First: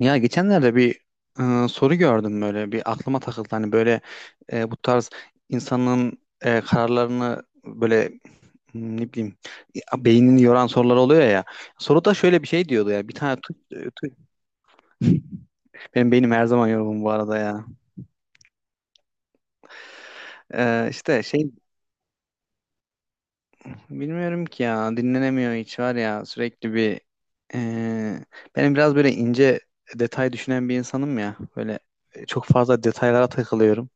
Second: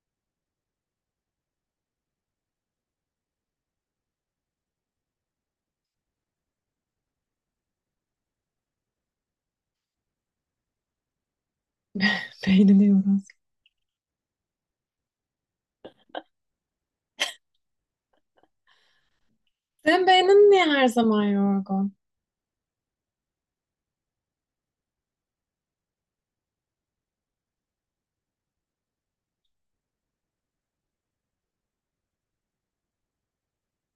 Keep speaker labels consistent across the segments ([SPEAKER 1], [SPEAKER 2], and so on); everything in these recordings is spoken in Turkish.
[SPEAKER 1] Ya geçenlerde bir soru gördüm, böyle bir aklıma takıldı. Hani böyle bu tarz insanın kararlarını böyle ne bileyim ya, beynini yoran sorular oluyor ya. Soruda şöyle bir şey
[SPEAKER 2] Beynini
[SPEAKER 1] diyordu ya, bir
[SPEAKER 2] yoran.
[SPEAKER 1] tane benim beynim her zaman yorgun bu arada ya.
[SPEAKER 2] Sen beynin niye her
[SPEAKER 1] İşte
[SPEAKER 2] zaman
[SPEAKER 1] şey,
[SPEAKER 2] yorgun?
[SPEAKER 1] bilmiyorum ki ya, dinlenemiyor hiç var ya, sürekli bir e, benim biraz böyle ince detay düşünen bir insanım ya. Böyle çok fazla detaylara takılıyorum.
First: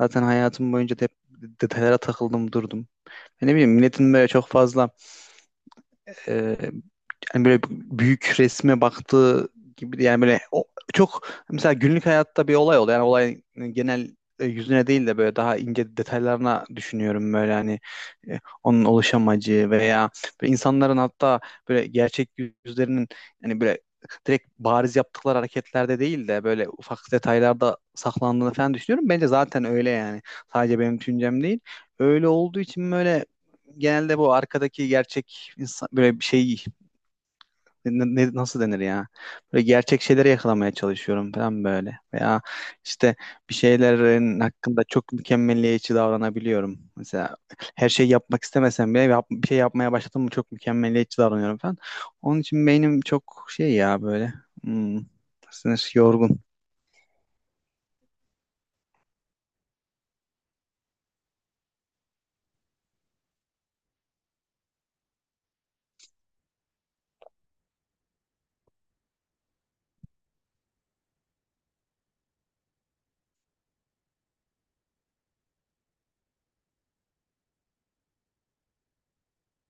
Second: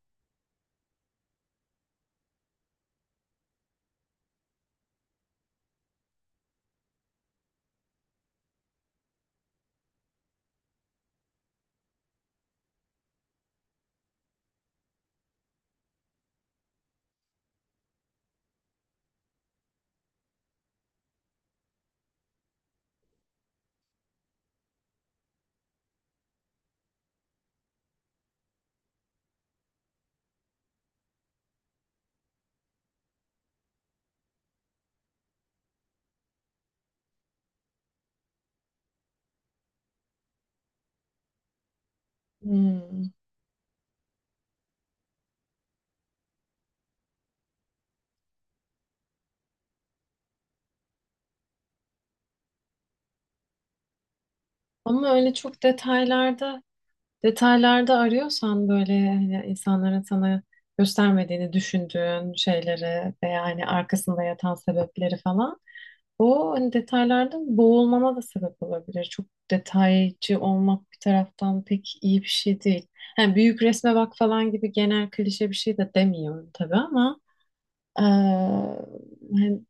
[SPEAKER 1] Zaten hayatım boyunca da hep detaylara takıldım durdum. Hani ne bileyim, milletin böyle çok fazla e, yani böyle büyük resme baktığı gibi, yani böyle o, çok mesela günlük hayatta bir olay oluyor. Yani olayın genel yüzüne değil de böyle daha ince detaylarına düşünüyorum böyle. Hani onun oluş amacı veya böyle insanların, hatta böyle gerçek yüzlerinin, yani böyle direkt bariz yaptıkları hareketlerde değil de böyle ufak detaylarda saklandığını falan düşünüyorum. Bence zaten öyle yani. Sadece benim düşüncem değil. Öyle olduğu için böyle genelde bu arkadaki gerçek insan, böyle bir şey, nasıl denir ya? Böyle gerçek şeyleri yakalamaya çalışıyorum falan böyle. Veya
[SPEAKER 2] Hmm.
[SPEAKER 1] işte bir şeylerin hakkında çok mükemmeliyetçi davranabiliyorum. Mesela her şeyi yapmak istemesem bile bir şey yapmaya başladım mı çok mükemmeliyetçi davranıyorum falan. Onun için beynim çok şey ya böyle. Hmm,
[SPEAKER 2] Ama öyle çok
[SPEAKER 1] Nasıl yorgun.
[SPEAKER 2] detaylarda arıyorsan böyle hani insanların sana göstermediğini düşündüğün şeyleri ve yani arkasında yatan sebepleri falan o hani detaylarda boğulmana da sebep olabilir. Çok detaycı olmak bir taraftan pek iyi bir şey değil. Yani büyük resme bak falan gibi genel klişe bir şey de demiyorum tabii ama Ee, hani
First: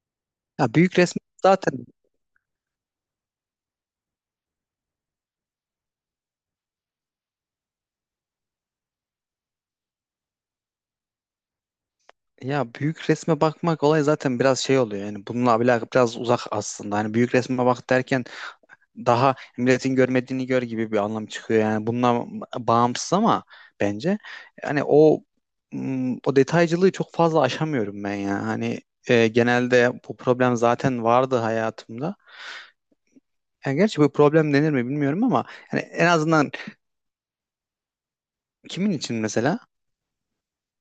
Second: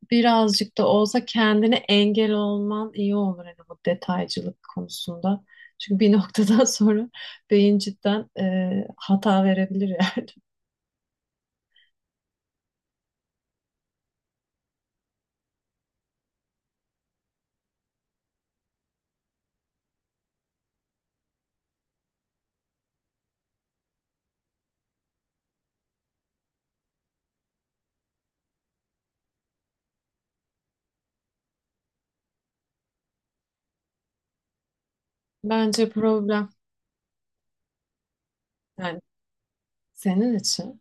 [SPEAKER 1] Ya
[SPEAKER 2] birazcık da
[SPEAKER 1] büyük resme
[SPEAKER 2] olsa kendine
[SPEAKER 1] zaten,
[SPEAKER 2] engel olman iyi olur hani bu detaycılık konusunda. Çünkü bir noktadan sonra beyin cidden hata verebilir yani.
[SPEAKER 1] ya büyük resme bakmak olay zaten biraz şey oluyor. Yani bununla alakalı biraz uzak aslında. Hani büyük resme bak derken daha milletin görmediğini gör gibi bir anlam çıkıyor, yani bundan bağımsız. Ama bence yani o o detaycılığı çok fazla aşamıyorum ben ya. Hani genelde bu problem zaten vardı hayatımda, yani gerçi bu problem denir mi bilmiyorum ama yani
[SPEAKER 2] Bence
[SPEAKER 1] en
[SPEAKER 2] problem
[SPEAKER 1] azından kimin
[SPEAKER 2] yani
[SPEAKER 1] için mesela,
[SPEAKER 2] senin için.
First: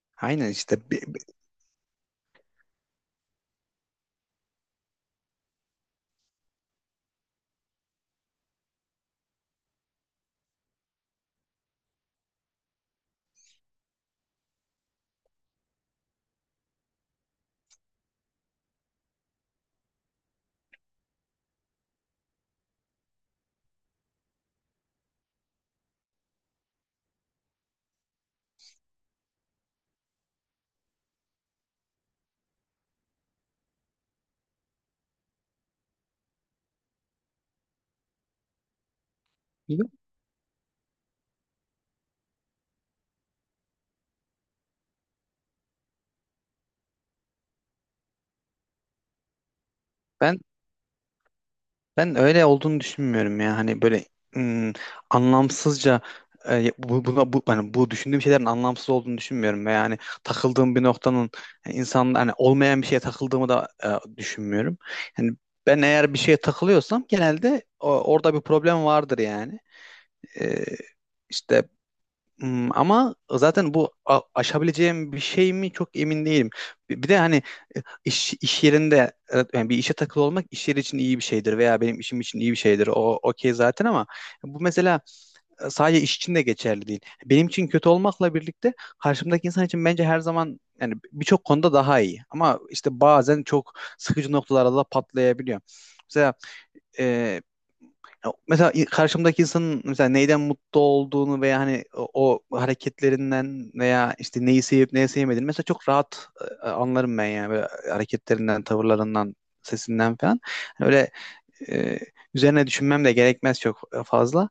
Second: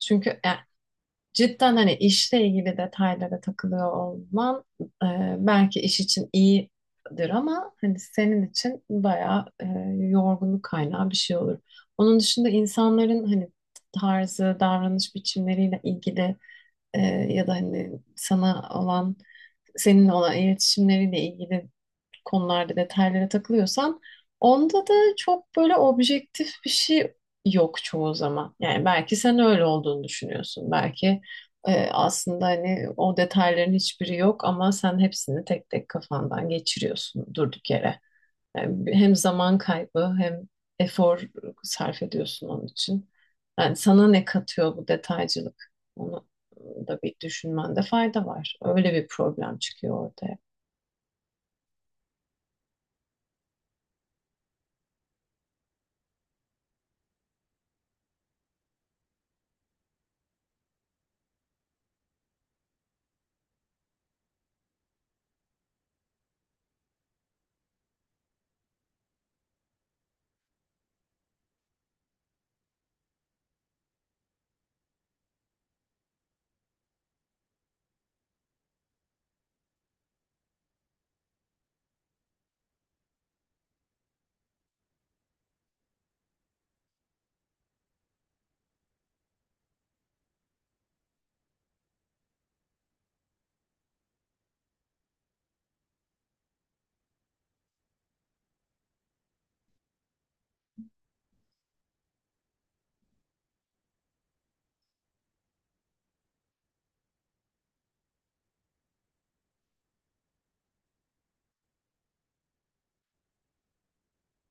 [SPEAKER 2] Çünkü
[SPEAKER 1] aynen
[SPEAKER 2] yani
[SPEAKER 1] işte
[SPEAKER 2] cidden hani işle ilgili detaylara takılıyor olman belki iş için iyidir ama hani senin için bayağı yorgunluk kaynağı bir şey olur. Onun dışında insanların hani tarzı, davranış biçimleriyle ilgili e, ya da hani sana olan seninle olan iletişimleriyle ilgili konularda detaylara takılıyorsan onda da çok böyle objektif bir şey yok çoğu zaman. Yani belki sen öyle olduğunu düşünüyorsun. Belki aslında hani o detayların hiçbiri yok ama sen hepsini tek tek kafandan geçiriyorsun durduk yere. Yani hem zaman
[SPEAKER 1] bi-
[SPEAKER 2] kaybı hem efor sarf ediyorsun onun için. Yani sana ne katıyor bu detaycılık? Onu da bir düşünmende fayda var. Öyle bir problem çıkıyor ortaya.
[SPEAKER 1] ben Ben öyle olduğunu düşünmüyorum ya. Hani böyle ım, anlamsızca bu hani bu düşündüğüm şeylerin anlamsız olduğunu düşünmüyorum ve yani takıldığım bir noktanın, yani insan, hani olmayan bir şeye takıldığımı da düşünmüyorum. Yani ben eğer bir şeye takılıyorsam genelde orada bir problem vardır yani. E, işte ama zaten bu aşabileceğim bir şey mi çok emin değilim. Bir de hani iş yerinde evet, yani bir işe takılı olmak iş yeri için iyi bir şeydir veya benim işim için iyi bir şeydir. O okey zaten ama bu mesela sadece iş için de geçerli değil. Benim için kötü olmakla birlikte karşımdaki insan için bence her zaman, yani birçok konuda daha iyi. Ama işte bazen çok sıkıcı noktalarda da patlayabiliyor. Mesela e, ya mesela karşımdaki insanın mesela neyden mutlu olduğunu veya hani o, o hareketlerinden veya işte neyi sevip neyi sevmediğini mesela çok rahat anlarım ben yani. Böyle hareketlerinden, tavırlarından, sesinden falan. Hani öyle e, üzerine düşünmem de gerekmez çok fazla.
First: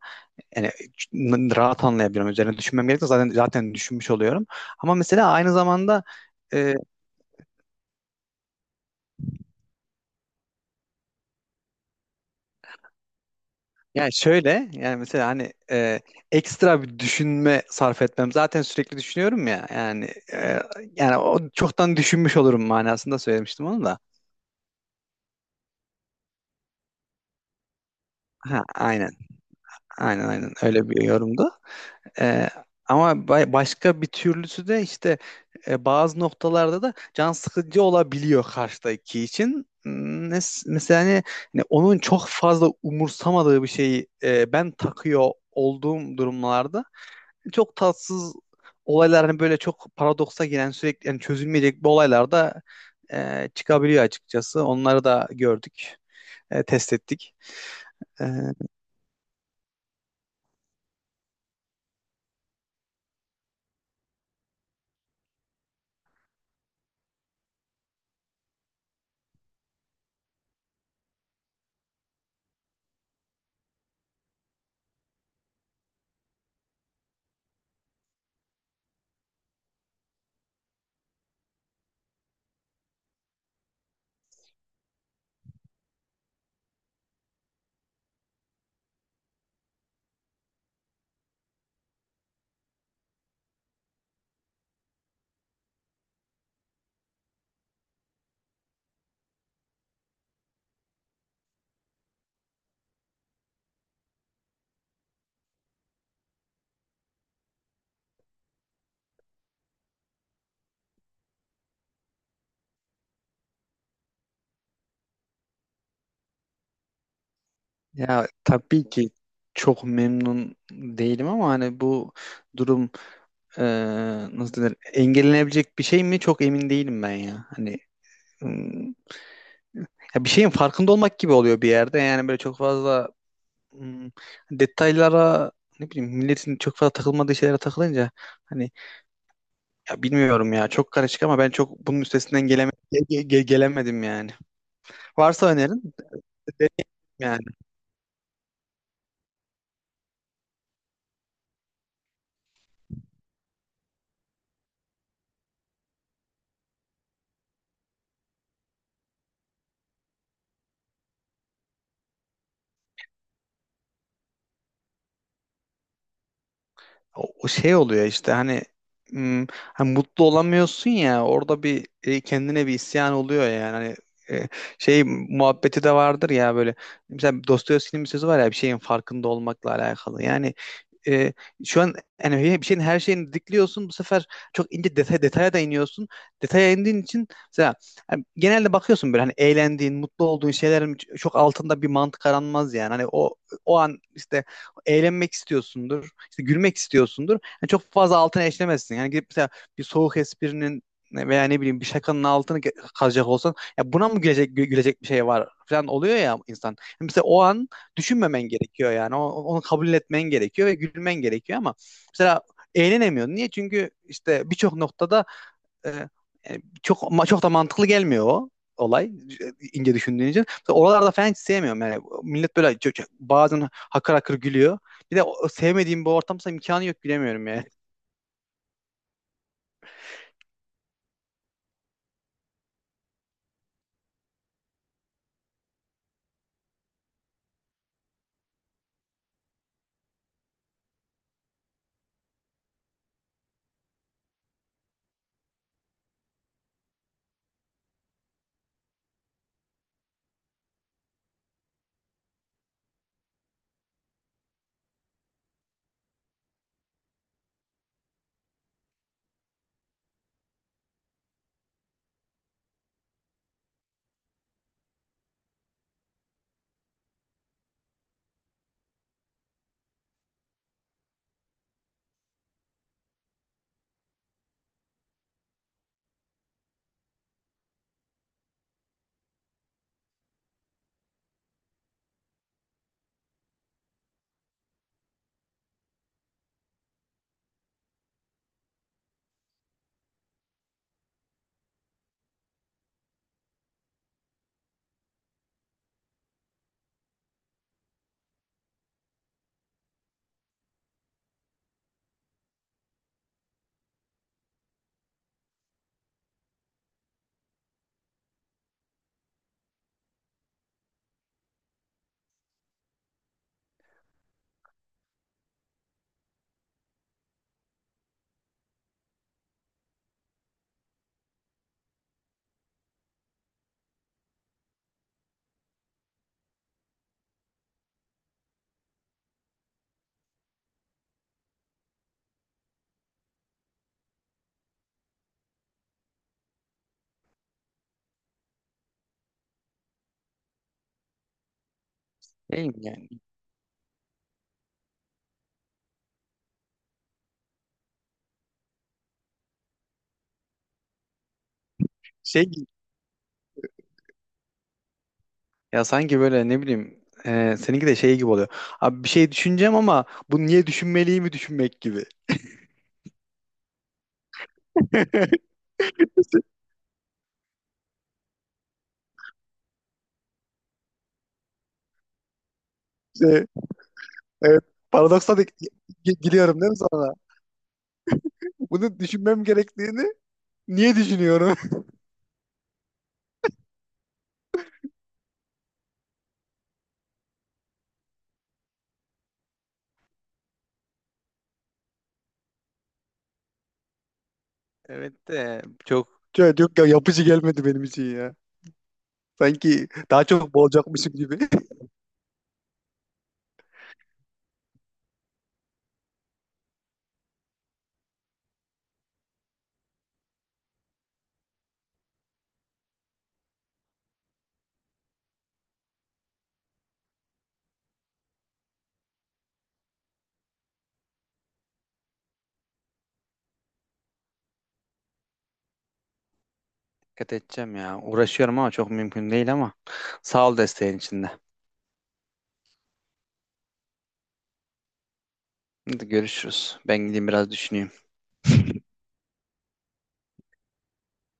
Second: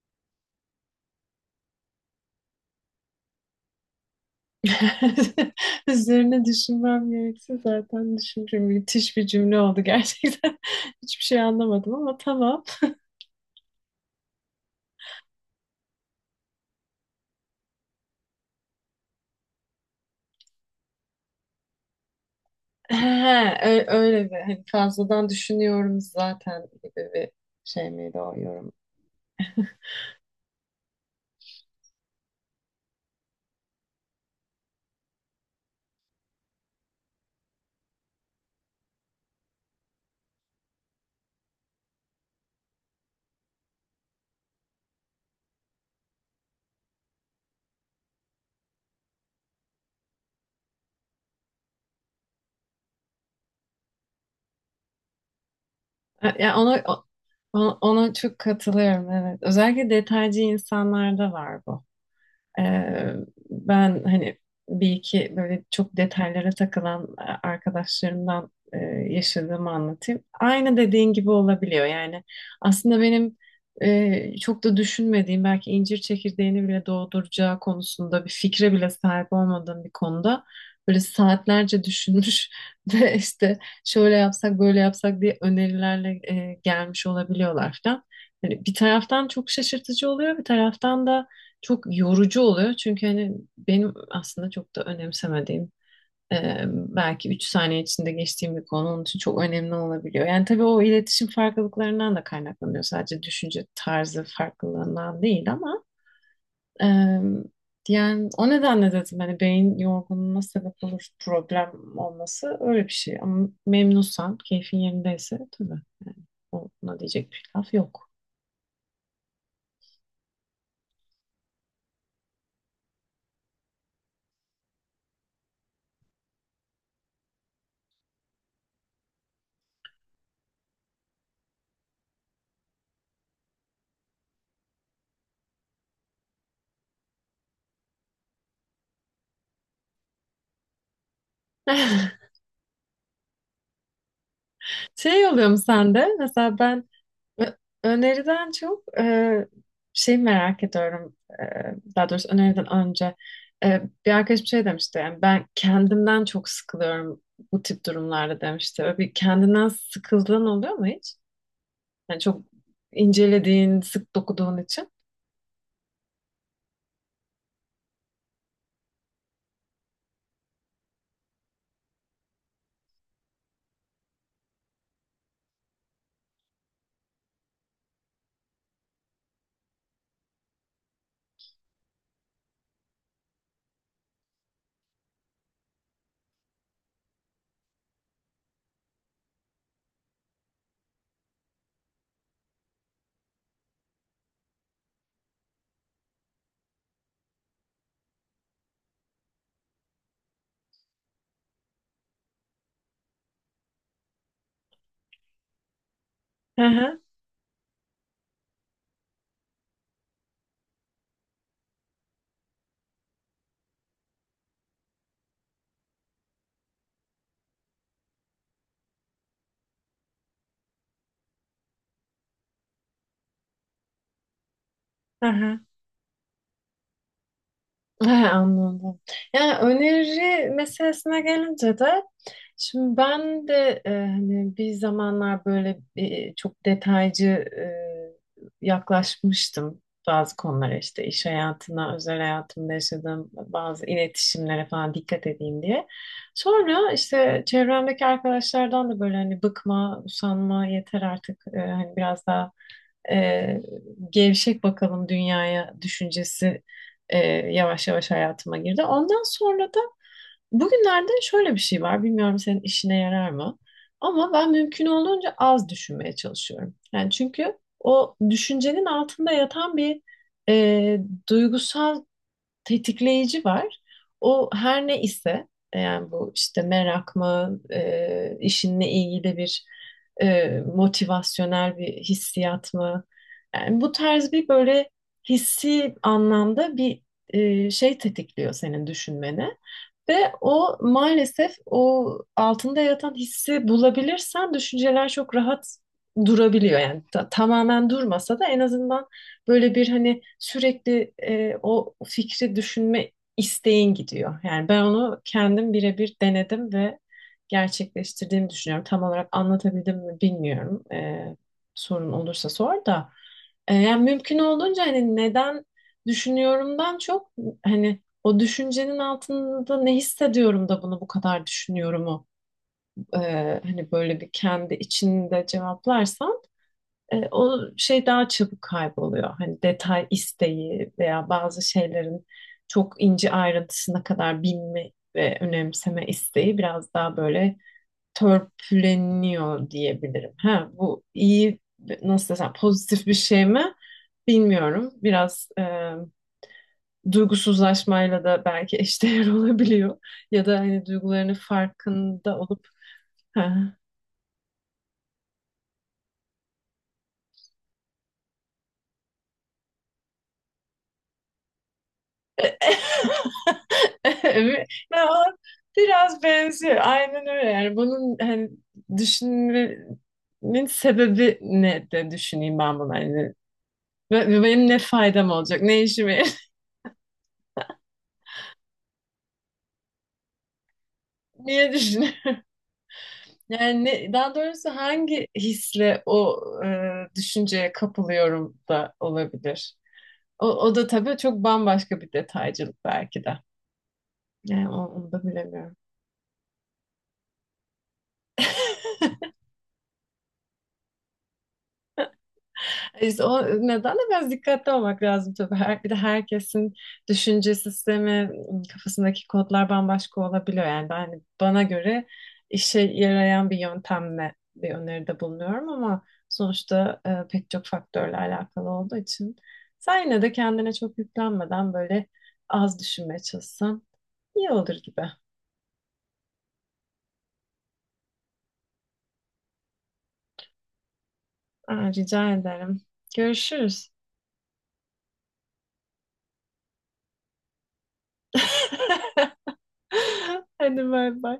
[SPEAKER 1] Yani rahat anlayabilirim. Üzerine düşünmem gerekmez, zaten düşünmüş oluyorum. Ama mesela aynı zamanda
[SPEAKER 2] Üzerine
[SPEAKER 1] e,
[SPEAKER 2] düşünmem gerekse zaten düşünürüm. Müthiş bir cümle oldu gerçekten. Hiçbir şey anlamadım ama tamam.
[SPEAKER 1] yani şöyle, yani mesela hani ekstra bir düşünme sarf etmem. Zaten sürekli düşünüyorum ya yani e, yani o çoktan düşünmüş olurum
[SPEAKER 2] He,
[SPEAKER 1] manasında söylemiştim onu da.
[SPEAKER 2] öyle bir hani fazladan düşünüyorum zaten gibi bir şey miydi o
[SPEAKER 1] Ha,
[SPEAKER 2] yorum?
[SPEAKER 1] aynen, aynen öyle bir yorumdu. E, Ama başka bir türlüsü de işte bazı noktalarda da can sıkıcı olabiliyor karşıdaki için. Mesela hani, hani onun çok fazla umursamadığı bir şeyi ben takıyor olduğum durumlarda çok tatsız olaylar, hani böyle çok paradoksa giren sürekli, yani çözülmeyecek bir olaylar da çıkabiliyor açıkçası. Onları da gördük,
[SPEAKER 2] Ha,
[SPEAKER 1] test ettik.
[SPEAKER 2] ona
[SPEAKER 1] E,
[SPEAKER 2] çok katılıyorum, evet. Özellikle detaycı insanlarda var bu. Ee, ben hani bir iki böyle çok detaylara takılan arkadaşlarımdan yaşadığımı anlatayım. Aynı dediğin gibi olabiliyor. Yani aslında benim çok da düşünmediğim, belki incir çekirdeğini bile doğduracağı konusunda bir fikre bile sahip olmadığım bir konuda böyle saatlerce düşünmüş ve işte şöyle yapsak böyle yapsak diye önerilerle gelmiş olabiliyorlar falan. Hani bir taraftan çok şaşırtıcı oluyor, bir taraftan da çok yorucu oluyor. Çünkü hani benim aslında çok da önemsemediğim, belki 3 saniye içinde geçtiğim bir konu onun için çok önemli olabiliyor. Yani tabii o iletişim farklılıklarından da kaynaklanıyor. Sadece düşünce tarzı farklılığından değil ama e, yani o nedenle dedim hani beyin yorgunluğuna sebep olur problem olması öyle bir şey. Ama memnunsan, keyfin yerindeyse tabii yani ona diyecek bir laf yok.
[SPEAKER 1] Ya tabii ki çok memnun değilim ama hani bu durum e, nasıl denir, engellenebilecek bir şey mi çok emin değilim ben ya. Hani ım, ya bir şeyin farkında olmak gibi oluyor bir yerde, yani böyle çok fazla ım, detaylara, ne bileyim milletin çok fazla takılmadığı şeylere takılınca hani, ya bilmiyorum ya, çok karışık. Ama ben çok bunun üstesinden gelemedim yani.
[SPEAKER 2] Şey
[SPEAKER 1] Varsa
[SPEAKER 2] oluyor mu
[SPEAKER 1] önerin de
[SPEAKER 2] sende? Mesela
[SPEAKER 1] derim
[SPEAKER 2] ben
[SPEAKER 1] yani.
[SPEAKER 2] ö- öneriden çok şey merak ediyorum. E, daha doğrusu öneriden önce. E, bir arkadaşım şey demişti. Yani ben kendimden çok sıkılıyorum bu tip durumlarda demişti. Öyle bir kendinden sıkıldığın oluyor mu hiç? Yani çok incelediğin, sık dokuduğun için.
[SPEAKER 1] O, o şey oluyor işte hani, hani mutlu olamıyorsun ya, orada bir kendine bir isyan oluyor yani. Hani, şey muhabbeti de vardır ya böyle. Mesela Dostoyevski'nin bir sözü var ya, bir şeyin farkında olmakla alakalı. Yani e, şu an yani bir şeyin her şeyini dikliyorsun. Bu sefer çok ince detaya da iniyorsun. Detaya indiğin için mesela yani genelde bakıyorsun böyle, hani eğlendiğin, mutlu olduğun şeylerin çok altında bir mantık aranmaz yani. Hani o, o an işte eğlenmek istiyorsundur, işte gülmek istiyorsundur. Yani çok fazla altına eşlemezsin. Yani gidip mesela bir soğuk esprinin veya ne bileyim bir şakanın altını kazacak olsan, ya buna mı gülecek gülecek bir şey var falan oluyor ya
[SPEAKER 2] Hı
[SPEAKER 1] insan. Yani
[SPEAKER 2] hı.
[SPEAKER 1] mesela o an düşünmemen gerekiyor yani. Onu kabul etmen gerekiyor ve gülmen gerekiyor ama mesela eğlenemiyorsun. Niye? Çünkü işte birçok noktada e, e, çok çok da mantıklı gelmiyor o olay ince düşündüğün için. Mesela oralarda falan hiç sevmiyorum yani. Millet böyle bazen hakır hakır gülüyor. Bir de
[SPEAKER 2] Hı
[SPEAKER 1] o
[SPEAKER 2] hı.
[SPEAKER 1] sevmediğim bu ortamsa imkanı yok, gülemiyorum yani.
[SPEAKER 2] He, anladım. Yani öneri meselesine gelince de şimdi ben de hani bir zamanlar böyle çok detaycı e, yaklaşmıştım bazı konulara, işte iş hayatına, özel hayatımda yaşadığım bazı iletişimlere falan dikkat edeyim diye. Sonra işte çevremdeki arkadaşlardan da böyle hani bıkma, usanma, yeter artık, hani biraz daha e, gevşek bakalım dünyaya düşüncesi yavaş yavaş hayatıma girdi. Ondan sonra da bugünlerde şöyle bir şey var. Bilmiyorum senin işine yarar mı? Ama ben mümkün olduğunca az düşünmeye çalışıyorum. Yani çünkü o düşüncenin altında yatan bir e, duygusal tetikleyici var. O her ne ise yani bu işte merak mı, işinle ilgili bir motivasyonel bir hissiyat mı? Yani bu tarz bir böyle hissi anlamda bir şey tetikliyor senin düşünmeni. Ve o maalesef o altında yatan hissi bulabilirsen düşünceler çok rahat durabiliyor. Yani tamamen durmasa da en azından böyle bir hani sürekli o fikri düşünme isteğin gidiyor. Yani ben onu kendim birebir denedim ve gerçekleştirdiğimi düşünüyorum. Tam olarak anlatabildim mi bilmiyorum. E, sorun olursa sor da. E, yani mümkün olduğunca hani neden düşünüyorumdan çok hani o düşüncenin altında ne hissediyorum da bunu bu kadar düşünyorumu e, hani böyle bir kendi içinde cevaplarsam o şey daha çabuk kayboluyor. Hani detay isteği veya bazı şeylerin çok ince ayrıntısına kadar bilme ve önemseme isteği biraz daha böyle törpüleniyor diyebilirim. Ha, bu iyi, nasıl desem,
[SPEAKER 1] Değil mi
[SPEAKER 2] pozitif
[SPEAKER 1] yani?
[SPEAKER 2] bir şey mi bilmiyorum. Biraz duygusuzlaşmayla da belki eşdeğer olabiliyor. Ya da hani duygularının farkında
[SPEAKER 1] Şey gibi-
[SPEAKER 2] olup ha.
[SPEAKER 1] Ya sanki böyle ne bileyim seninki de şey gibi oluyor. Abi bir şey düşüneceğim ama bunu niye düşünmeliyim mi düşünmek gibi.
[SPEAKER 2] Evet. Ya, biraz benziyor. Aynen öyle. Yani bunun hani düşünmenin sebebi ne de düşüneyim ben bunu. Hani ve
[SPEAKER 1] Evet.
[SPEAKER 2] benim ne faydam
[SPEAKER 1] Paradoksa da
[SPEAKER 2] olacak? Ne işime yarar-
[SPEAKER 1] giriyorum değil mi sonra? Bunu düşünmem gerektiğini niye düşünüyorum?
[SPEAKER 2] Niye düşünüyorum? Yani daha doğrusu hangi hisle o düşünceye kapılıyorum da olabilir. O da tabii çok bambaşka bir detaycılık belki de. Yani onu da
[SPEAKER 1] Evet de
[SPEAKER 2] bilemiyorum.
[SPEAKER 1] çok, çok yapıcı gelmedi benim için ya. Sanki daha çok boğulacakmışım gibi.
[SPEAKER 2] İşte o nedenle biraz dikkatli olmak lazım tabii. Bir de herkesin düşünce sistemi, kafasındaki kodlar bambaşka olabiliyor. Yani ben, hani bana göre işe yarayan bir yöntemle bir öneride bulunuyorum ama sonuçta pek çok faktörle alakalı olduğu için sen yine de kendine çok yüklenmeden böyle az düşünmeye çalışsan iyi olur gibi.
[SPEAKER 1] Dikkat edeceğim ya. Uğraşıyorum ama çok mümkün değil ama sağ ol desteğin içinde.
[SPEAKER 2] Aa, rica ederim. Görüşürüz.
[SPEAKER 1] Hadi görüşürüz. Ben gideyim biraz düşüneyim.
[SPEAKER 2] Hadi bay bay.